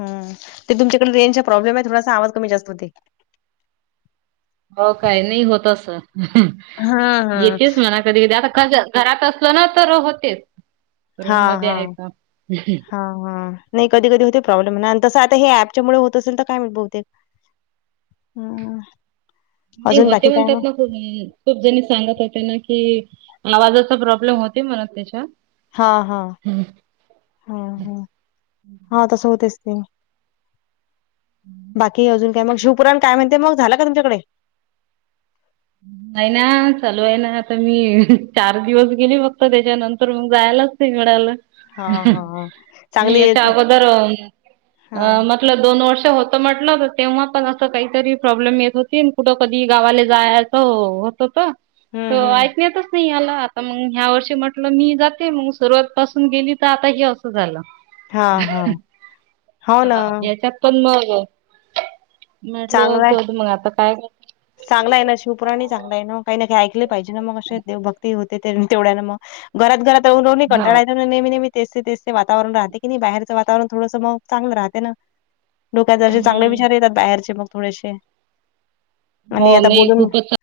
हं, ते तुमच्याकडे रेंजचा प्रॉब्लेम आहे थोडासा, आवाज कमी जास्त होते. हो काय, नाही होत आस, हा हा. येतेच म्हणाऽ कधी-कधी आता घरात असल ना, तर होतेच. हा. रूम मध्ये हा. आहे तर हा. हा. नाही कधी कधी होते प्रॉब्लेम. न तसं आता हे ऍपच्यामुळे होत असेल तर काय माहीत बहुतेक- हां. नाही होते म्हणतात मग. अं. खूप जणी सांगत होत्या ना कि, आवाजाचा प्रॉब्लेम होतेय म्हणा त्याच्या. हा. हा. हा. हा. हा. तसं होतयच की. बाकी अजून काय मग? शिवपुराण काय म्हणते मग? झाल का तुमच्याकडे? नाही ना. चालू ए ना. आता मी चार दिवस गेली फक्त. त्याच्यानंतर जायलाच- [unintelligible] मिळाल. हा हा हा. मी चांगली याच्या येत अगोदर, हा अम - आपलं दोन वर्ष होतं म्हटलं, तर तेव्हा पण असं काहीतरी प्रॉब्लेम येत होती. कुठं कधी गावाले जाय- होत होतं. त हम्म हम्म ऐकण्यातच नाही आलं. त मंग ह्या वर्षी म्हटलं मी जाते. मग सुरुवातपसून गेली तर आता हे असं झालं. हा हा हो ना हा. याच्यात- पण मग, म्हटलं जाऊ दे मग आता काय कर- चांगलय ना. शिवपुराण ही चांगलय ना. म काही ना काही ऐकले पाहिजे ना? म असे देवभक्ती होते तेवढ्यान म. घरात घरात राहून राहून बी हा कंटाळा- नेहमी नेहमी तेच ते तेच ते वातवरण राहते की नाही? बाहेरचं वातावरण थोडंसं मग चांगल राहते ना. डोक्यात जरासे चांगले हम्म. विचार येतात बाहेरचे मग थोडेसे. हो आणि आता नाही बोलून, खूपच छान,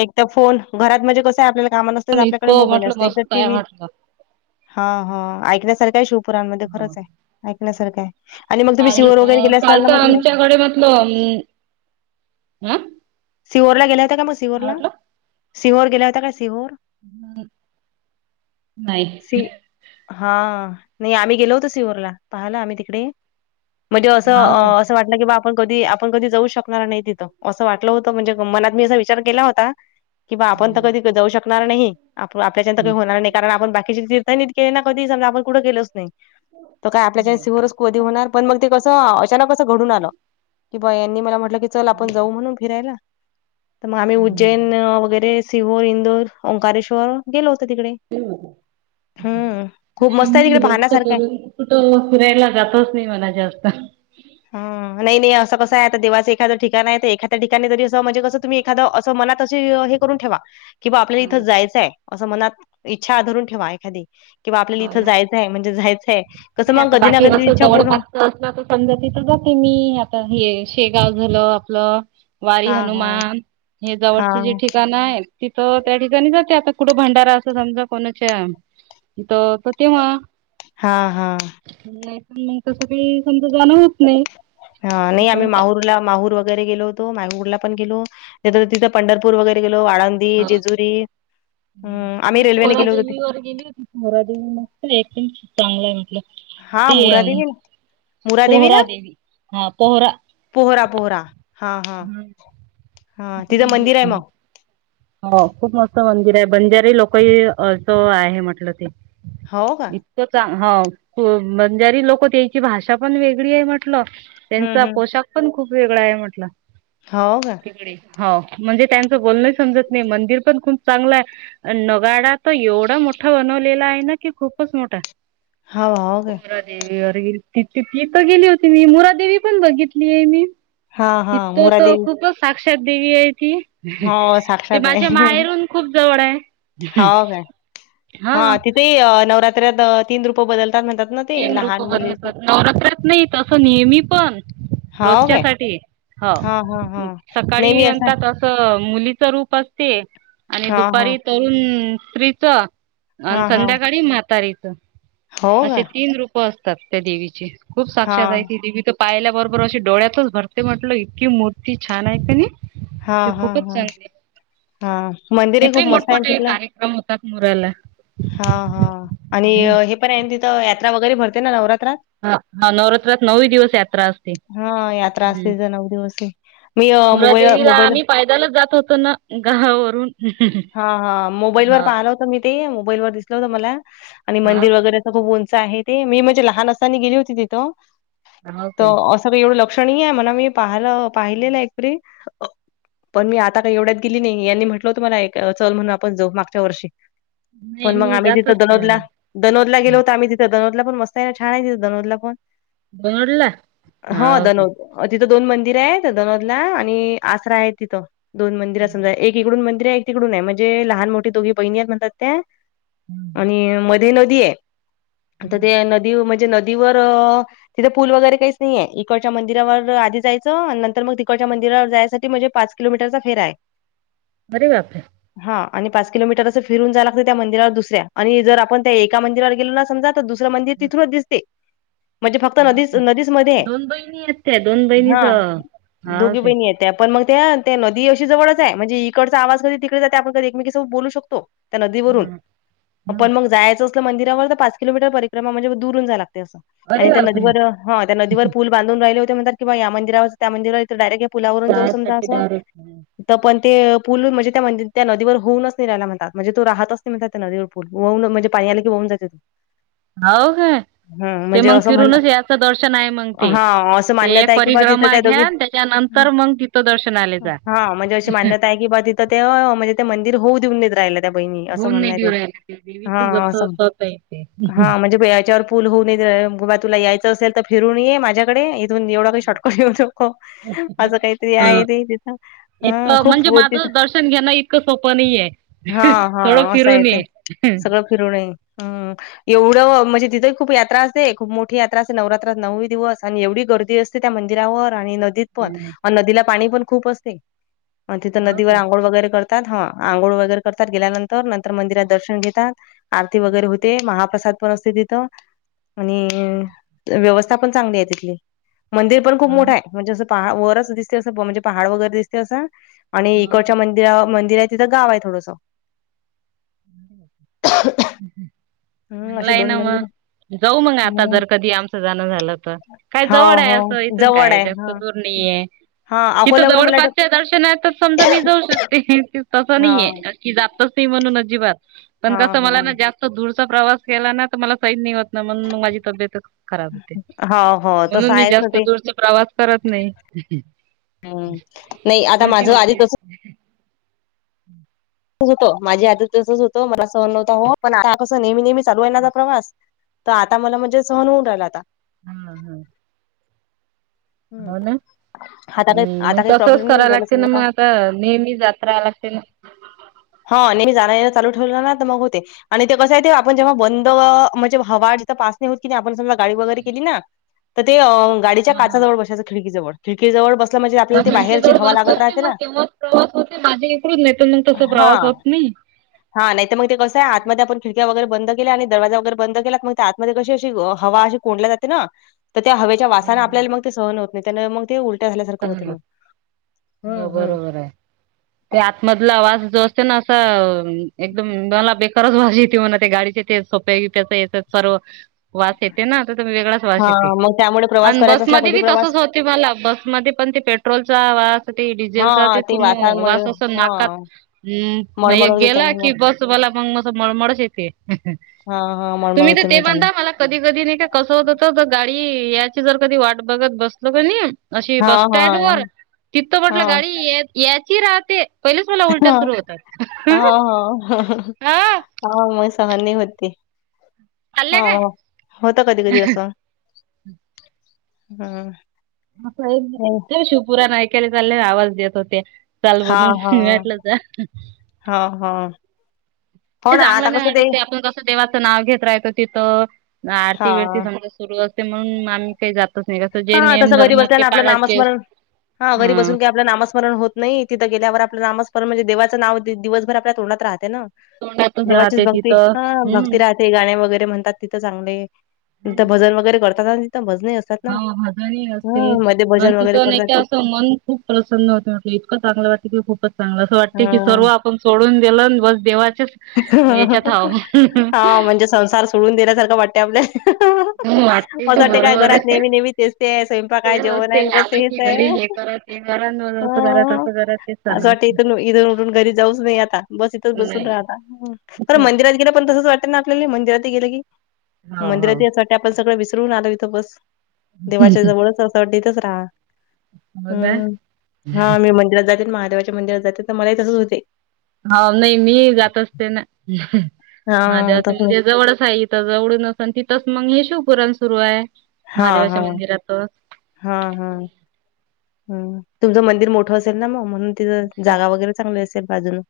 एक तर फोन, घरात म्हणजे कसं आहे आपल्याला कामा न- आपल्याकडे इतकं मोबाईल म्हटलं असते. एकतर मस्त टी आहे व्ही. म्हटलं हां. हां. ऐकण्यासारखं आहे शिवपुराणमध्ये. हो. खरंच आहे. ऐकण्यासारखय. आणि मग तुम्ही सिहोर वगैरे गेले असणार ना मग तिकडे? म म आ? सिहोरला गेल्या होता का मग सिहोरला? सिहोर गेल्या होता का सिहोर? ह. नाही. हां. नाही आम्ही गेलो होतो सिहोरला. पाहाला आम्ही तिकडे. म ते अस- हाव अस वाटलं की बा आपण कधी आपण कधी जाऊ शकणार नाही तिथंअसं वाटलं. वाटलं होत म्हणजे मनात मी असा विचार केला होता- कि बा आपण तर कधी काय जाऊ शकणार नाही. आप आपल्याच्यान तर काही होणार नाही. कारण आपण बाकीचे [unintelligible] कधी. समजा आपण कुठे गेलोच नाही. तर काय आपल्याच्यान नाही सिहोरच कधी होणार? पण मग ते कस- अचानक असं घडून आलं. कि बा यांनी मला म्हटलं की चल आपण जाऊ म्हणून फिरायला. त मआम्ही हम्म. उज्जैन वगैरे सिहोर, इंदोर, ओंकारेश्वर गेलो होतो तिकडे. हं. हम्म खूप ते मस्त आहे तिकडे नाही जास्त पाहण्यासारखं आहे करून - कुठं फिरायला जातंच नाही बघा जास्त. हां. नाही नाही असं कसं आहे, आता देवाच एखादं ठिकाण आहे तर एखाद्या ठिकाणी तरी अस म्हणजे कसं तुम्ही- एखादं असं मनात अशी हे करून ठेवा. कि बा आपल्याला हं इथं जायचंय. असं मनात इच्छा धरून ठेवा एखादी. कि बा आपल्याला हो इथं ना. जायचंय. म्हणजे जायचंय. कसं मग कधी ना कधी इच्छा पूर्ण- हां. त समजा तिथं जाते मी. आता हे शेगाव झालं आपलं- वारी हां, हां. हनुमान. हे हां, जवळचे जे ठिकाण आहेत. तिथं त्या ठिकाणी जाते. आता कुठं भंडारा असतो समजा कोणाच्या- त त तेव्हा. हां. हां. नाहीतर मग तसं काही समजा जाणं होत नाही. हा, नाही आम्ही कुठं. माहूरला माहूर वगैरे गेलो होतो, माहूरला पण गेलो तिथ, तिथ पंढरपूर वगैरे गेलो, आळंदी, जेजुरी. अं, आम्ही मी रेल्वेने पोहरा गेलो होतो. देेवीवर गेली होती, पोहरा देवी मस्त हाय एकदम चांगलाय म्हटलं. हा ते मोरा अं, देवी पोहरा देवी, हा पोहरा पोहरा, पोहरा हा, हा, गेली हा, तिथं मंदिर आहे होती मी. मग. हो खूप मस्त मंदिर आहे, बंजारी लोकही अस आहे म्हटलं ते. हाव का? ते च हाव, बंजारी लोकं त्याची भाषा पण वेगळी आहे म्हटलं. हं, त्यांचा हं. पोशाख पण खूप वेगळा आहे म्हटलं. हाव का? हो, म्हणजे त्यांचं बोलण समजत नाही, मंदिर पण खूप चांगलं आहे. नगाडा तर एवढा मोठा बनवलेला आहे ना की, खूपच मोठा. हाव, हाव काय? देवीवर गेली तिथंली गेली होती मी, मुरादेवी पण बघितली आहे मी. हां, हां. तिथं तो मुरादेवी खूपच साक्षात देवी आहे ती. हो, ते साक्षात आहे. माझ्या माहेरून खूप जवर हाय. हो. तिथं नवरात्रत तीन रूप बदलतात म्हणतात ना ते तिन रूप लहान मुलीचं. बदलतात. नवरात्रात नाही तसं नेहमी पण हो काय? रोजच्यासाठी. हो हां, हां, हां. नाही सकाळी मी असं म्हणतात त त मुलीच रूप असते आणि हां, हां. दुपारी तरुण स्त्रीच आणि हां, हां. संध्याकाळी म्हातारीच, हो असे का? तीन रूप असतात त्या देवीचे. खूप साक्षात आहे, हां, ती देवी त पाहिल्या बरोबर अशी डोळ्यातच भरते म्हटल, इतकी मूर्ती छान आहे कनी. ते हां, हां, खूपच हां, चांगलय, हां. मंदिरही खूप तिथं मस्त आहे मोठमोठे कार क्रम होतात मुराला. हा, हा आणि हे पण आहे तिथं, यात्रा वगैरे भरते ना नवरात्रात? हा, नवरात्रात नऊ दिवस यात्रा असते. हं, यात्रा हम्म असते तिथे नऊ दिवसही. मी मोबाईल, मोबाईल चालत जात होत ना घावावरून हा, हा, मोबाईल वर पाहिलं होतं मी, ते मोबाईल वर दिसलं होतं मला आणि हा मंदिर वगैरे खुप उंच आहे ते, मी म्हणजे लहान असतानी गेली होती तिथं, हो काय तर अस सगळ एवढं लक्ष नाहीय, म्हणा मी पाहिल पाहिलेलं एकरी. पण मी आता काही एवढ्यात गेली नाहीये, यांनी म्हटलं होतं मला एक चल म्हणून आपण जाऊ मागच्या वर्षी, नाही पण मग मी आम्ही जात तिथं असते दनोदला म्हणा दनोदला गेला होतो, आम्ही तिथे दनोदला पण मस्त आहे, छान आहे ते दनोदला पण. दोनडला हा हो काय दणोद. तिथं दोन मंदिर आहेत, दनोदला आणि आसरा आहे तिथं. दोन मंदिर समजा, एक इकडून मंदिर आहे, एक तिकडून आहे, म्हणजे लहान मोठ्ठी दोघी बहिणी आहेत म्हणतात त्या. आणि मध्ये नदी आहे, आता ते नदी म्हणजे नदीवर तिथे पूल वगैरे काहीच नाहीये, इकडच्या मंदिरावर आधी जायचं नंतर मग तिकडच्या मंदिरावर जायसाठी म्हणजे पाच किलोमीटरचा फेरा आहे. अरे बापरे. हा आणि पाच किलोमीटर असं फिरून जाया लागतंय त्या मंदिरावर दुसऱ्या आणि जर आपण त्या एका मंदिरावर गेलो ना समजा तर दुसरा मंदिर तिथूनच दिसते. म्हणजे फक्त नदीच, नदीच मध्ये आहे, दोन बहिणी आहेत त्या दोन हा बहिणीच हा दोघी काय बहिणी आहेत. ते पण मग त्ये ते नदी अशी जवळच ये, म्हणजे इकडचा आवाज कधी तिकडे जाते, आपण कधी एकमेकी सोबत बोलू शकतो. त्या नदीवरून, हा हा, पण मग जायचं मंदिरावर तर पाच किलोमीटर परिक्रमा म्हणजे दुरून जायला लागतं, असं आणि अरे त्या बापरे नदीवर ह त्या नदीवर पुल बांधून राहिले होते म्हणतात किं बॉ मंदिरावर त्या मंदिरावर डायरेक्ट या पुलावरून जाऊ समजा जायसाठी असं डायरेक्ट त पण ते पूल म्हणजे त्यामधे त्या नदीवर होऊनच नही रायला म्हणता, म्हणजे तो राहतच नही म्हणतात त्या नदीवर पूल वाहून म्हणजे पाणी आलं की वाहुन जात्यात. [inaudible] [unintelligible] होव काय? ते मग म्हण फिरूनच या असं दर्शन आहे मग ते, हा असं ते मान्यता एक आहे की बा तिथं परिक्रमा दोघी घ्यानं त्या त्यानंतर मग तिथं दर्शनाले जा. काय की बा तिथं त्या, म्हणजे ते मंदिर होऊ देऊन नाय राहिलत. त्या बहिणी असं म्हणनं ते, फिरायला देवीच हं जस असं स्वतः येते हा म्हणजे ह्याच्यावर पूल होऊ नये [unintelligible] बा तुला यायचं असेल तर फिरून येे, माझ्याकडे एवढा पण शॉर्टकट घेऊ नको, असं काहीतरी ह आहे ते तिथं, एक हं खूप म्हणजे व माझं तिथं दर्शन घेणं इतकं सोप नई ये, हा हा थोडं असं आहे फिरून ये. ते सगळं फिरून ये हं. एवढं म्हणजे तिथं खूप यात्रा असते, खूप मोठी यात्रा असते, नवरात्रात नऊ-ही दिवस आणि एवढी गर्दी अस तिथे त्या मंदिरावर आणि नदीत पण अन नदीला पाणी पण खूप असते. मं तिथं नदीवर काय आंघोळ वगैरे कर तात हा आंघोळ वगैरे करतात गेल्यानंतर, नंतर मंदिरात दर्शन घेतात. आरती वगैरे होते, महाप्रसाद पण असते तिथं अणि व्यव स्था पण चांगली आहे तिथली, मंदिर पण खूप मोठं हाय, म्हणजे असं पहा वरच दिसते असं, म्हणजे पहाड वगैरे दिसते असं. अणि हो काय इकडच्या मंदिरा, मंदिर आहे तिथं गाव आहे थोडंसं. [unintelligible] हे चांगला अशे आहे दोन ना मंदिर मग जाऊ मग आता हम्म जर कधी आमचं जाणं झालं तर, काय हो जवळ आहे, हो असं इथून जवळ काय आहे जास्त हा दूर नईये. हा तिथं अकोल्यावर मला वाटतं जवळपासच्या दर्शनात तर समजा मी जाऊ शकते, तसं हा नाहीये. की जातच नही म्हणून अजिबात पण हा कसं मला ना जास्त दूरचा प्रवास केला ना, तर मला सहीन नय होत. नमंग मग माझी तब्येतच खराब होते. हा हो हो तसं म्हणून मी आहेच ना जास्त ते दूरचा प्रवास करत नई. नई आता माझं आधी पासू [inaudible] नचं होतं, माझं आधी तसच होतं मला सहन नव्हतं हं पण आता कसं नेहमी-नेहमी चालू हाय माझा प्रवास तं आता मला म्हणजे सहन होऊ राहिला आता. हं-हं-हं. हम्म होव ना, आता काही नई मग आता काही तसच प्रॉब्लेम नाही करावं होऊन राहिला लागते ना समजा मग आता नेहमी जात कराल लागते ना. हा, नेहमी जाणं-येणं चालू ठेवलं ना, तर मग होते. अणि ते कसंय ते आपण जेव्हा बंद म्हणजे हवा जिथं पास नाही होत की नई, आपण समजा गाडी वगैरे केली ना, तर ते अं गाडीच्या हा काचा हा जवळ बसायचं खिडकी जवळ. खिडकी जवळ बसलं म्हणजे आपल्या मग ती बाहेरची खिडकीजवळ हवा बस लागत असते राहते मग ना. तेव्हाच प्रवास होते माझ्या [unintelligible] नही तर मग तस हा प्रवास होत नही. हा नाही तर मग ते कसंय आतमध्ये आपण खिडक्या वगैरे बंद केल्या आणि दरवाजा वगैरे बंद केलात, मग त्या आतमध्ये कशी अशी हवा अशी कोंडले जाते ना तर त्या हवेच्या वासाने आपल्याला मंग सहन होत नाय त्याने मग ते उल उलट्या झाले सारखं होते मग हम्म हो हम्म. बरोबर आहे ते आतमधला आवाज जो असते ना असा एकदम मला बेक तरच भाजी ते म्हणे ते गाडीचे ते सोप्पे [unintelligible] तर सर्व वाश येते ना तर वेगळाच वाश हा येते मग त्यामुळे प्रवास आणि करायचा असला बसमध्येध कधी बी प्रवास तसच होते मला बस मध्ये पण ते पेट्रोलचा वास ते हा डिझेलचा ते पूर्ण वासामुळे वास असं हा नाकात हम्म म मळमळ एक होते गेला त्याने मग कि बसवाला मग असं मळमळच येते. हां, हां. मळमळ तुम्ही तर होते मग ते त्याने. बनता मला कधी कधी नाही का कसं होत होतं तर गाडी याची जर कधी वाट बघत बसलो का नी अशी हां, बस स्टँड वर हां. तिथं म्हटलं हां, गाडी या याची राहते. पहिलेच मला उलट्या सुरू होतात. हाव हा मग सहन नी होती. चालल्या हाव काय होतं कधी-कधी असं. हां. असं [unintelligible] ते शिवपुरा नायिकेला चालले आवाज देत होत्या. चाल बदून मी म्हटलं जा. हाव हां. हो नाही ना, आता चांगलं नाही कसं वाटत ते आपण कसं देवाचं नाव घेत राहायचं तिथं आरती विरती हां. समज सुरू असते म्हणून आम ते जातच नाही गं. हा तसं घरी बसल्याने आपलं नामस्मरण हा घरी हं बसून काय आपलं नामस्मरण होत नाही तिथं गेल्यावर आपलं नामस्परण म्हणजे देवाचं नाव दि दिवसभर आपल्या तोंडात राहते ना. तोंडातच देवाचीच राहते भक्ती तिथं हा हम्म भक्ती राह ते गाणे वगैरे म्हणतात तिथं चांगले त्या भजन वगैरे करतात आन तिथं भजनही असतात ना. घरी असते हं, मध्ये आणि भजन वगैरे तिथं नाही करतात का ते. असं मन खूप प्रसन्न होते म्हटले इतकं चांगलं वाटते की खूपच चांगलं असं वाटतं की हां. सर्व आ पण सोडून दिलं आणि बस देवाचे हा म्हणजे संसार सोडून देण्यासारखं वाटते आपल्या. हो असं वाटते काय बरोबर घरात आहे. नेहमी-नेहमी तेच ते स्वयंपाक आहे, ते जेवण आहे ते आणि बस आलं हेच की घरी आहे. हे करा ते करा न असं करा हा तसं करा तेच असं चालू वाटतं असते. इथून इथून उठून घरी जाऊच नाही आता बस इथच बसून नाही. राहता. पर मंदिरात गेलं पण तसच वाटतं ना आपल्याला मंदिरातही गेलं की हो हो. मंदिरातही असं वाट टते आपण सगळं विसरून आलो इथं बस देवाच्या जवळच असं वाटते इथच राहा. हो ना हम्म हा मी मंदिरात जाते ना महादेवाच्या मंदिरात जाते तर मलाही तसंच होते. हाव नाही मी जात असते ना हा महादेवाचं तसं म्हणजे जवळच आहे इ थ जवळून नसन तिथच मंग हे शिव पुराण सुरू आहे. हा हा. महादेवाच्या मंदिरातच हा हा हम्म तुमचं मंदिर मोठं असेल ना मग म्हणून तिथं जागा वगैरे चांगली असेल बाजूना.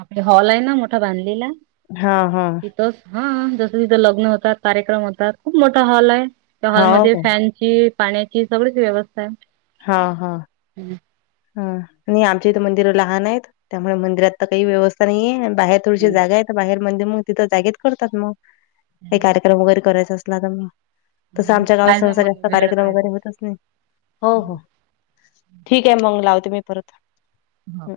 आपले हॉल आहे ना मोठा बांधलेला हां, हां. ति तच हा जसं तिथं लग्न होतात, कार्यक्रम होतात खूप मोठा हॉल आहे त्या हो हॉलमध्ये का? फॅन ची, पाण्याची सगळीच व्यवस्था आहे. हा हा. हम्म. हा नाही आमच्या इथे मंदिर लहान आहेत त्यामुळे मंदिरात काही व्यवस्था नाही आहेे बाहेर थोडीशी जागा आहेत बाहेर म्हणजे मग तिथं जागेत करतात मग काही कार्यक्रम वगैरे करायचा असला तर म. तसं आमच्या गावात पाहिजे सहसा मग जास्त वेळ कार्यक्रम वगैरे पाहिजे. होतच नाय हो हो. द्या मग मी लावते मी परत. हा. हं.